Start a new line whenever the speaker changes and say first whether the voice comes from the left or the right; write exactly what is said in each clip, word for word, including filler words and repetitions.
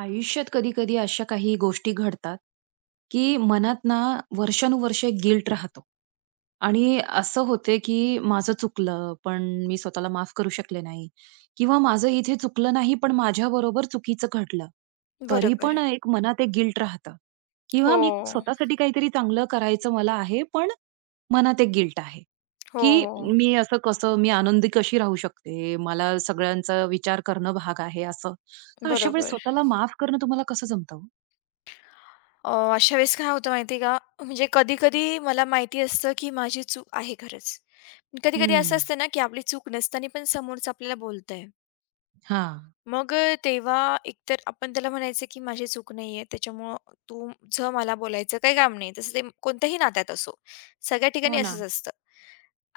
right: आयुष्यात कधी-कधी अशा काही गोष्टी घडतात, की मनात ना वर्षानुवर्षे गिल्ट राहतो आणि असं होते, की माझं चुकलं, पण मी स्वतःला माफ करू शकले नाही किंवा माझं इथे चुकलं नाही, पण माझ्याबरोबर चुकीचं घडलं. तरी
left: बरोबर.
right: पण एक मनात एक गिल्ट राहतं
left: हो.
right: किंवा मी स्वतःसाठी काहीतरी चांगलं करायचं मला आहे, पण मनात एक गिल्ट आहे,
left: हो,
right: की
left: हो.
right: मी असं कसं, मी आनंदी कशी राहू शकते? मला सगळ्यांचा विचार करणं भाग आहे असं. तर अशा वेळेस
left: बरोबर.
right: स्वतःला माफ करणं तुम्हाला कसं जमतं हो?
left: अ, अशा वेळेस काय होतं माहिती आहे का, म्हणजे कधी-कधी मला माहिती असतं, की माझी चूक आहे खरंच. कधी-कधी असं
right: हम्म.
left: असतं ना, की आपली चूक नसताना पण समोरचा आपल्याला बोलतंय.
right: हां.
left: मग अ, तेव्हा एकतर आपण त्याला म्हणायचं, की माझी चूक नाहीये, त्याच्यामुळं तुझं मला बोलायचं काही काम नाही. तसं ते कोणत्याही नात्यात असो, सगळ्या ठिकाणी
right: हो ना.
left: असंच असतं.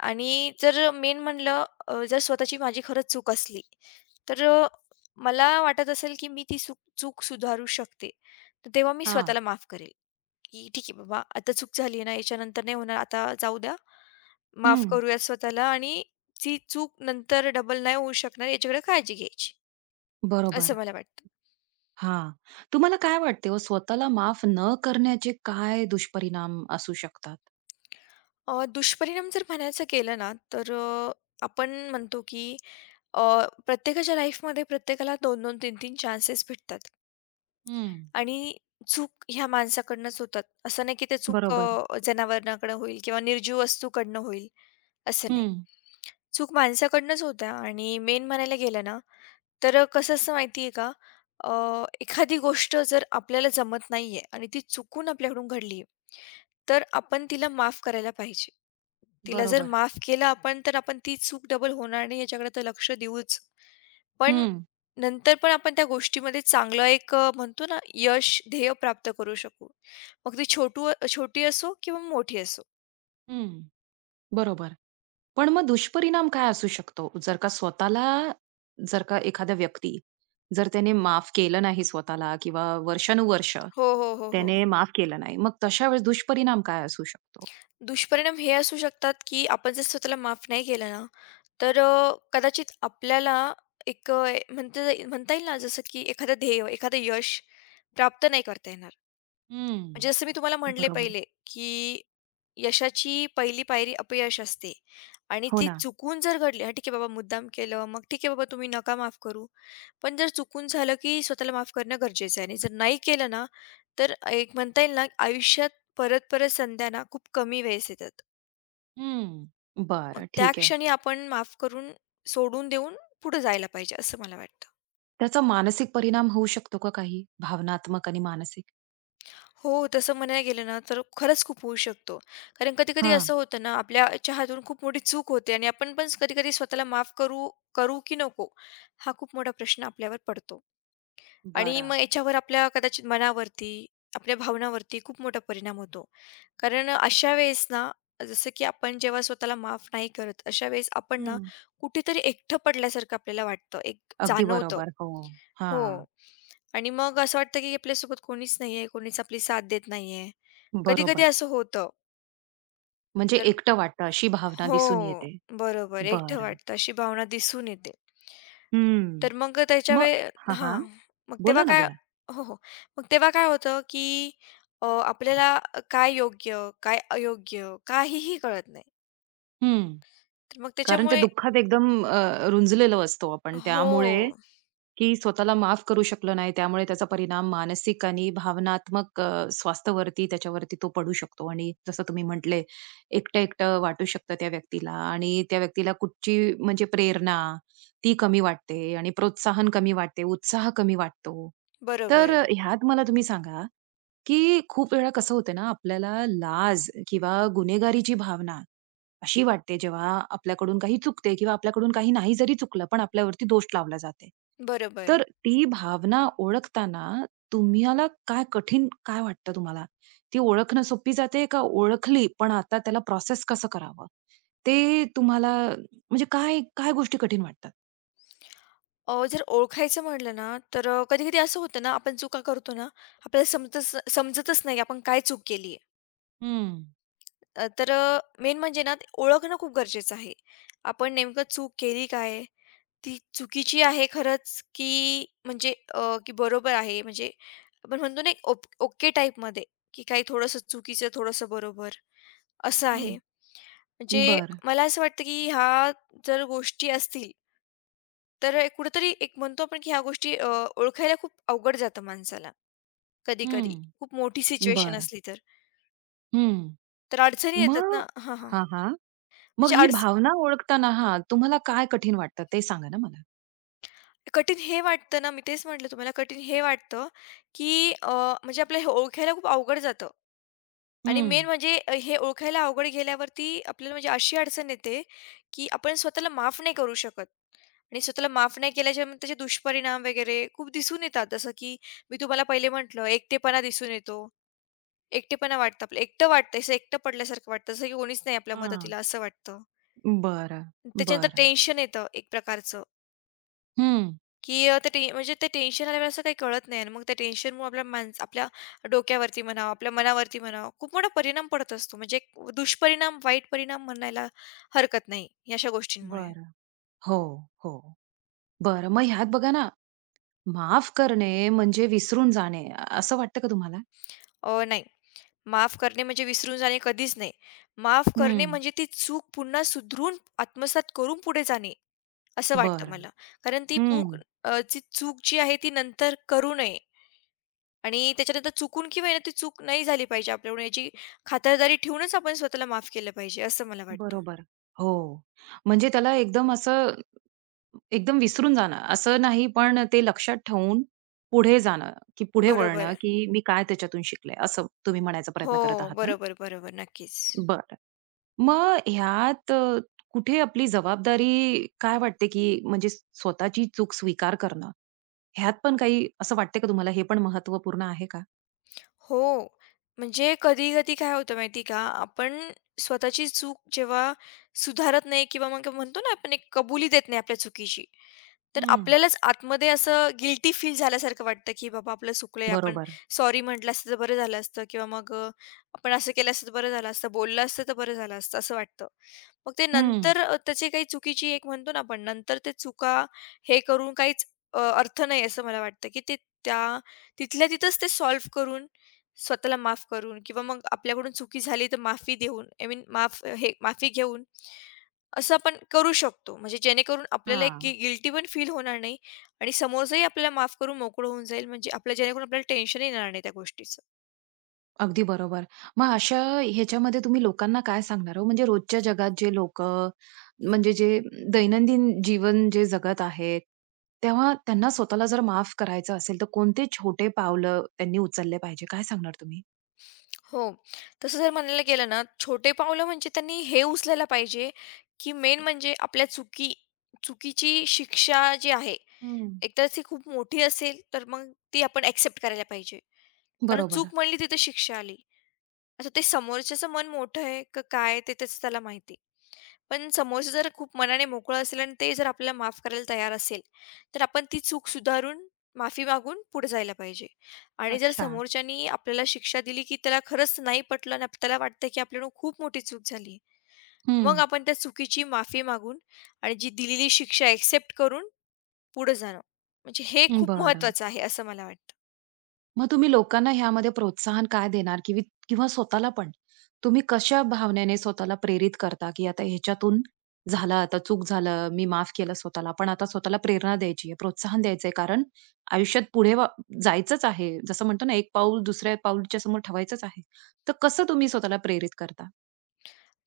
left: आणि जर मेन म्हणलं अ, जर स्वतःची माझी खरंच चूक असली, तर अ, मला वाटत असेल, की मी ती चूक चूक सुधारू शकते. तर तेव्हा मी
right: हां.
left: स्वतःला माफ करेल, की ठीक आहे बाबा, आता चूक झाली ना, याच्यानंतर नाही होणार, आता जाऊ द्या, माफ
right: हं.
left: करूयात स्वतःला आणि ती चूक नंतर डबल नाही होऊ शकणार याच्याकडे काळजी घ्यायची, असं
right: बरोबर.
left: मला वाटतं.
right: हां. तुम्हाला काय वाटते हो स्वतःला माफ न करण्याचे काय दुष्परिणाम असू शकतात?
left: अ, दुष्परिणाम जर म्हणायचं केलं ना, तर अ, आपण म्हणतो की अ, प्रत्येकाच्या लाईफमध्ये प्रत्येकाला दोन-दोन, तीन-तीन चान्सेस भेटतात.
right: हं.
left: आणि चूक ह्या माणसाकडनंच होतात. असं नाही की ते चूक
right: बरोबर.
left: अ, जनावरांकडनं होईल किंवा निर्जीव वस्तूकडनं होईल, असं नाही.
right: हं.
left: चूक माणसाकडनंच होत्या आणि मेन म्हणायला गेलं ना, तर कसं असतं माहिती का, अ, एखादी गोष्ट जर आपल्याला जमत नाहीये आणि ती चुकून आपल्याकडून घडली, तर आपण तिला माफ करायला पाहिजे. तिला जर
right: बरोबर.
left: माफ केलं आपण, तर आपण ती चूक डबल होणार नाही याच्याकडे तर लक्ष देऊच. पण
right: हं.
left: नंतर पण आपण त्या गोष्टीमध्ये चांगलं एक अ, म्हणतो ना, यश, ध्येय प्राप्त करू शकू. मग ती छोटू छोटी असो किंवा मोठी असो.
right: हं. बरोबर. पण मग दुष्परिणाम काय असू शकतो? जर का स्वतःला जर का एखादा व्यक्ती जर त्याने माफ केलं नाही स्वतःला किंवा वर्षानुवर्ष
left: हो, हो, हो, हो.
right: त्याने माफ केलं नाही. मग तशा वेळेस दुष्परिणाम काय असू शकतो?
left: दुष्परिणाम हे असू शकतात, की आपण जर स्वतःला माफ नाही केलं ना, तर अ, कदाचित आपल्याला एक अ, म्हणता म्हणता येईल ना, जसं की एखादं ध्येय, एखादं यश प्राप्त नाही करता येणार. म्हणजे
right: हं.
left: जसं मी तुम्हाला म्हणले
right: बरोबर.
left: पहिले, की यशाची पहिली पायरी अपयश असते आणि
right: हो
left: ती
right: ना.
left: चुकून जर घडली, हां, ठीक आहे बाबा मुद्दाम केलं, मग ठीक आहे बाबा तुम्ही नका माफ करू. पण जर चुकून झालं, की स्वतःला माफ करणं गरजेचं आहे आणि जर नाही केलं ना, तर एक म्हणता येईल ना, आयुष्यात परत-परत संध्या ना खूप कमी वेळेस येतात.
right: हं.
left: मग
right: बरं,
left: त्या
right: ठीक आहे.
left: क्षणी आपण माफ करून, सोडून देऊन पुढे जायला पाहिजे असं मला वाटतं.
right: त्याचा मानसिक परिणाम होऊ शकतो का काही? भावनात्मक आणि मानसिक?
left: हो, तसं म्हणायला गेलं ना, तर खरंच खूप होऊ शकतो. कारण कधी-कधी
right: हां,
left: असं होतं ना, आपल्याच्या हातून खूप मोठी चूक होते आणि आपण पण कधी-कधी स्वतःला माफ करू करू की नको? हा खूप मोठा प्रश्न आपल्यावर पडतो. आणि
right: बरं.
left: मग याच्यावर आपल्या कदाचित मनावरती, आपल्या भावनावरती खूप मोठा परिणाम होतो. कारण अशा वेळेस ना, जसं की आपण जेव्हा स्वतःला माफ नाही करत, अशा वेळेस आपण ना
right: हं.
left: कुठेतरी एकटं पडल्यासारखं आपल्याला वाटतं, एक
right: अगदी
left: जाणवतं.
right: बरोबर. हो. हां,
left: हो. आणि मग असं वाटतं की आपल्यासोबत कोणीच नाहीये, कोणीच आपली साथ देत नाहीये. कधी-कधी
right: बरोबर.
left: असं होतं.
right: म्हणजे
left: तर
right: एकटं वाटतं अशी भावना
left: हो,
right: दिसून येते.
left: बरोबर. एकटं
right: बरं.
left: वाटतं अशी भावना दिसून येते.
right: हं.
left: तर मग अ, त्याच्या
right: मग
left: वे
right: हां, हां.
left: हां. मग तेव्हा
right: बोला ना,
left: काय
right: बोला.
left: हो, हो. मग तेव्हा काय होतं, की अ, आपल्याला काय योग्य, काय अयोग्य काहीही कळत नाही.
right: हं.
left: तर मग
right: कारण त्या
left: त्याच्यामुळे
right: दुःखात एकदम अ, रुंजलेलो असतो आपण
left: हो,
right: त्यामुळे की स्वतःला माफ करू शकलो नाही, त्यामुळे त्याचा परिणाम मानसिक आणि भावनात्मक अ, स्वास्थ्यावरती त्याच्यावरती तो पडू शकतो आणि जसं तुम्ही म्हटले, एकटं-एकटं वाटू शकतं त्या व्यक्तीला आणि त्या व्यक्तीला कुठची म्हणजे प्रेरणा ती कमी वाटते आणि प्रोत्साहन कमी वाटते, उत्साह कमी वाटतो. तर
left: बरोबर,
right: अ, ह्यात मला तुम्ही सांगा, की खूप वेळा कसं होतं ना, आपल्याला लाज किंवा गुन्हेगारीची भावना अशी वाटते जेव्हा आपल्याकडून काही चुकते किंवा आपल्याकडून काही नाही जरी चुकलं, पण आपल्यावरती दोष लावला जाते.
left: बरोबर.
right: तर ती भावना ओळखताना तुम्हाला काय कठीण काय वाटतं तुम्हाला? ती ओळखणं सोपी जाते का ओळखली, पण आता त्याला प्रोसेस कसं करावं? ते तुम्हाला म्हणजे काय, काय गोष्टी कठीण वाटतात?
left: अ, जर ओळखायचं म्हटलं ना, तर कधी-कधी असं होतं ना, आपण चुका करतो ना, आपल्याला समजतच समजतच नाही, की आपण काय चूक केली
right: हं,
left: अ, तर अ, मेन म्हणजे ना ते ओळखणं खूप गरजेचं आहे. आपण नेमकं चूक केली काय? ती चुकीची आहे खरंच, की म्हणजे अ, की बरोबर आहे म्हणजे आपण म्हणतो ना एक ओप ओके टाईपमध्ये, की काही थोडंसं चुकीचं, थोडंसं बरोबर असं
right: हं.
left: आहे. म्हणजे
right: बरं.
left: मला असं वाटतं, की ह्या जर गोष्टी असतील, तर अ, कुठेतरी एक म्हणतो आपण, की ह्या गोष्टी अ, ओळखायला खूप अवघड जातं माणसाला कधी-कधी.
right: हं.
left: खूप मोठी सिच्युएशन
right: बरं.
left: असली तर.
right: हं.
left: तर अडचणी येतात
right: मग
left: ना हां, हां.
right: हां, हां. मग
left: म्हणजे
right: ही भावना ओळखताना हां, तुम्हाला काय कठीण वाटतं ते सांगा ना मला?
left: कठीण हे वाटतं ना, मी तेच म्हटलं तुम्हाला कठीण हे वाटतं, की अ, म्हणजे आपल्याला हे ओळखायला खूप अवघड जातं आणि
right: हं,
left: मेन म्हणजे अ, हे ओळखायला अवघड गेल्यावरती आपल्याला म्हणजे अशी अडचण येते, की आपण स्वतःला माफ नाही करू शकत आणि स्वतःला माफ नाही केल्याच्या मग त्याचे दुष्परिणाम वगैरे खूप दिसून येतात. जसं की मी तुम्हाला पहिले म्हटलं, एकटेपणा दिसून येतो. एकटेपणा वाटतं आपलं एकटं वाटतं, असं एकटं पडल्यासारखं वाटतं, जसं की कोणीच नाही आपल्या
right: हां.
left: मदतीला असं वाटतं.
right: बरं,
left: त्याच्यानंतर
right: बरं.
left: टेन्शन येतं एक प्रकारचं.
right: हं.
left: की अ, ते टे म्हणजे ते टेन्शन आल्यावर असं काही कळत नाही आणि मग त्या टेन्शनमुळे आपल्या माणस आपल्या डोक्यावरती म्हणा, आपल्या मनावरती म्हणा, खूप मोठा परिणाम पडत असतो. म्हणजे एक दुष्परिणाम, वाईट परिणाम म्हणायला हरकत नाही, या अशा गोष्टींमुळे.
right: बरं. हो, हो. बरं, मग ह्यात बघा ना, माफ करणे म्हणजे विसरून जाणे, अ- असं वाटतं का तुम्हाला?
left: अ, नाही, माफ करणे म्हणजे विसरून जाणे कधीच नाही. माफ करणे
right: हं.
left: म्हणजे ती चूक पुन्हा सुधरून, आत्मसात करून पुढे जाणे, असं वाटतं
right: बरं.
left: मला. कारण ती पूक
right: हं.
left: अ, ती चूक जी आहे ती नंतर करू नये. आणि त्याच्यानंतर चुकून किंवा आहे ना, ती चूक नाही झाली पाहिजे आपल्याकडून. याची खातरदारी ठेवूनच आपण स्वतःला माफ केलं पाहिजे, असं मला वाटतं.
right: बरोबर. हो. म्हणजे त्याला एकदम असं एकदम विसरून जाणं, असं नाही, पण ते लक्षात ठेवून पुढे जाणं, की पुढे वळणं,
left: बरोबर.
right: की मी काय त्याच्यातून शिकले, असं तुम्ही म्हणायचा
left: हो,
right: प्रयत्न करत आहात ना?
left: बरोबर, बरोबर. नक्कीच.
right: बरं. मग ह्यात अ, कुठे आपली जबाबदारी काय वाटते, की म्हणजे स्वतःची चूक स्वीकार करणं, ह्यात पण काही असं वाटते का तुम्हाला, हे पण महत्त्वपूर्ण आहे का?
left: हो, म्हणजे कधी-कधी काय होतं माहिती का, आपण स्वतःची चूक जेव्हा सुधारत नाही किंवा मग म्हणतो ना, आपण एक कबुली देत नाही आपल्या चुकीची. तर
right: हं.
left: आपल्यालाच आतमध्ये असं गिल्टी फील झाल्यासारखं वाटतं, की बाबा आपलं चुकलंय. आपण
right: बरोबर.
left: सॉरी म्हटलं असतं तर बरं झालं असतं किंवा मग अ, आपण असं केलं असतं तर बरं झालं असतं, बोललं असतं तर बरं झालं असतं, असं वाटतं. मग ते
right: हं.
left: नंतर अ, त्याची काही चुकीची एक म्हणतो ना आपण, नंतर ते चुका हे करून काहीच अ, अर्थ नाही असं मला वाटतं, की ते त्या तिथल्या तिथंच ते सॉल्व्ह करून, स्वतःला माफ करून किंवा मग आपल्याकडून चुकी झाली तर माफी देऊन, आय मीन माफ हे माफी घेऊन असं आपण करू शकतो. म्हणजे जेणेकरून आपल्याला एक
right: हां.
left: गी गिल्टी पण फील होणार नाही आणि समोरचाही आपल्याला माफ करून मोकळं होऊन जाईल. म्हणजे आपल्या जेणेकरून आपल्याला टेन्शन येणार नाही त्या गोष्टीचं.
right: अगदी बरोबर. मग अशा ह्याच्यामध्ये तुम्ही लोकांना काय सांगणार हो? म्हणजे रोजच्या जगात जे लोकं म्हणजे जे दैनंदिन जीवन जे जगत आहेत, तेव्हा त्यांना स्वतःला जर माफ करायचं असेल, तर कोणते छोटे पावलं त्यांनी उचलले पाहिजे? काय सांगणार तुम्ही?
left: हो. तसं जर म्हणायला गेलं ना, छोटे पावलं म्हणजे त्यांनी हे उचलायला पाहिजे, की मेन म्हणजे आपल्या चुकी चुकीची शिक्षा जी आहे,
right: हं.
left: एकतर ती खूप मोठी असेल, तर मग ती आपण एक्सेप्ट करायला पाहिजे. कारण
right: बरोबर.
left: चूक म्हणली तिथे शिक्षा आली. आता ते समोरच्याचं मन मोठं आहे का काय ते त्याचं त्याला माहिती. पण समोरचा जर खूप मनाने मोकळं असेल आणि ते जर आपल्याला माफ करायला तयार असेल, तर आपण ती चूक सुधारून माफी मागून पुढे जायला पाहिजे. आणि जर
right: अच्छा.
left: समोरच्यानी आपल्याला शिक्षा दिली, की त्याला खरंच नाही पटलं आणि आप- त्याला वाटतं, की आपल्याकडून खूप मोठी चूक झाली.
right: हं.
left: मग आपण त्या चुकीची माफी मागून आणि जी दिलेली शिक्षा एक्सेप्ट करून पुढे जाणं. म्हणजे हे खूप
right: बरं.
left: महत्त्वाचं आहे असं मला वाटतं.
right: मग तुम्ही लोकांना ह्यामध्ये प्रोत्साहन काय देणार किवी किंवा स्वतःला पण? तुम्ही कशा भावनेने स्वतःला प्रेरित करता, की आता ह्याच्यातून झालं, आता चूक झालं, मी माफ केलं स्वतःला, पण आता स्वतःला प्रेरणा द्यायची आहे, प्रोत्साहन द्यायचंय कारण आयुष्यात पुढे वा जायचंच आहे. जसं म्हणतो ना, एक पाऊल दुसऱ्या पाऊलच्या समोर ठेवायचंच आहे. तर कसं तुम्ही स्वतःला प्रेरित करता?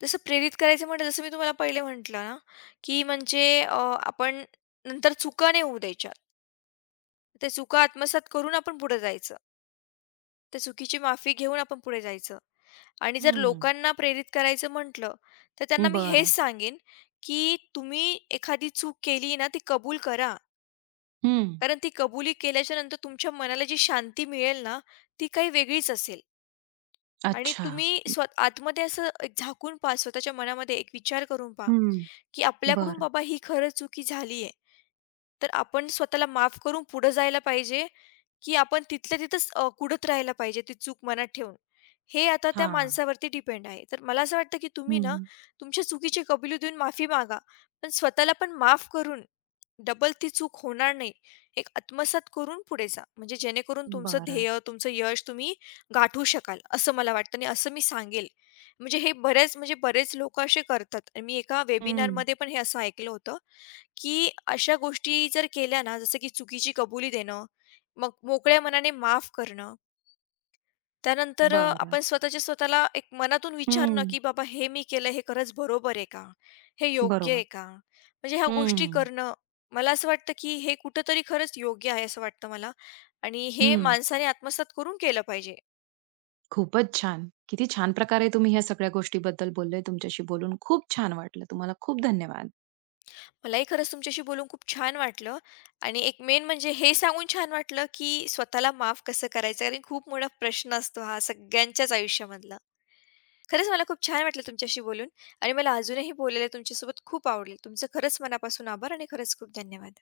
left: तसं प्रेरित करायचं म्हटलं जसं मी तुम्हाला पहिले म्हटलं ना, की म्हणजे अ, आपण नंतर चुका नाही होऊ द्यायच्या. त्या चुका आत्मसात करून आपण पुढे जायचं. त्या चुकीची माफी घेऊन आपण पुढे जायचं. आणि जर
right: हं.
left: लोकांना प्रेरित करायचं म्हटलं, तर त्यांना मी हेच
right: बरं.
left: सांगेन, की तुम्ही एखादी चूक केली ना, ती कबूल करा.
right: हं.
left: कारण ती कबुली केल्याच्यानंतर तुमच्या मनाला जी शांती मिळेल ना, ती काही वेगळीच असेल. आणि
right: अच्छा.
left: तुम्ही स्व आतमध्ये असं एक झाकून पहा, स्वतःच्या मनामध्ये एक विचार करून पहा,
right: हं.
left: की आपल्याकडून
right: बरं.
left: बाबा ही खरंच चुकी झाली आहे. तर आपण स्वतःला माफ करून पुढे जायला पाहिजे, की आपण तिथल्या तिथंच अ, कुढत राहायला पाहिजे ती चूक मनात ठेवून. हे आता त्या
right: हां.
left: माणसावरती डिपेंड आहे. तर मला असं वाटतं, की तुम्ही ना
right: हं.
left: तुमच्या चुकीची कबुली देऊन माफी मागा, पण स्वतःला पण माफ करून डबल ती चूक होणार नाही, एक आत्मसात करून पुढे जा. म्हणजे जेणेकरून तुमचं
right: बरं.
left: ध्येय, तुमचं यश तुम्ही गाठू शकाल, असं मला वाटतं आणि असं मी सांगेल. म्हणजे हे बरेच म्हणजे बरेच लोकं असे करतात. आणि मी एका
right: हं.
left: वेबिनारमध्ये पण हे असं ऐकलं होतं, की अशा गोष्टी जर केल्या ना, जसं की चुकीची कबुली देणं, मग मोकळ्या मनाने माफ करणं, त्यानंतर अ,
right: बरं.
left: आपण स्वतःच्या स्वतःला एक मनातून विचारणं,
right: हं.
left: की "बाबा हे मी केलं हे खरंच बरोबर आहे का? हे योग्य आहे
right: बरोबर.
left: का?" म्हणजे ह्या गोष्टी
right: हं,
left: करणं, मला असं वाटतं, की हे कुठेतरी खरंच योग्य आहे असं वाटतं मला आणि हे
right: हं.
left: माणसाने आत्मसात करून केलं पाहिजे.
right: खूपच छान. किती छान प्रकारे तुम्ही ह्या सगळ्या गोष्टीबद्दल बोलले. तुमच्याशी बोलून खूप छान वाटलं. तुम्हाला खूप धन्यवाद.
left: मलाही खरंच तुमच्याशी बोलून खूप छान वाटलं आणि एक मेन म्हणजे हे सांगून छान वाटलं, की स्वतःला माफ कसं करायचं? कारण खूप मोठा प्रश्न असतो हा सगळ्यांच्याच आयुष्यामधला. खरंच मला खूप छान वाटलं तुमच्याशी बोलून आणि मला अजूनही बोलायला तुमच्यासोबत खूप आवडेल. तुमचं खरंच मनापासून आभार आणि खरंच खूप धन्यवाद.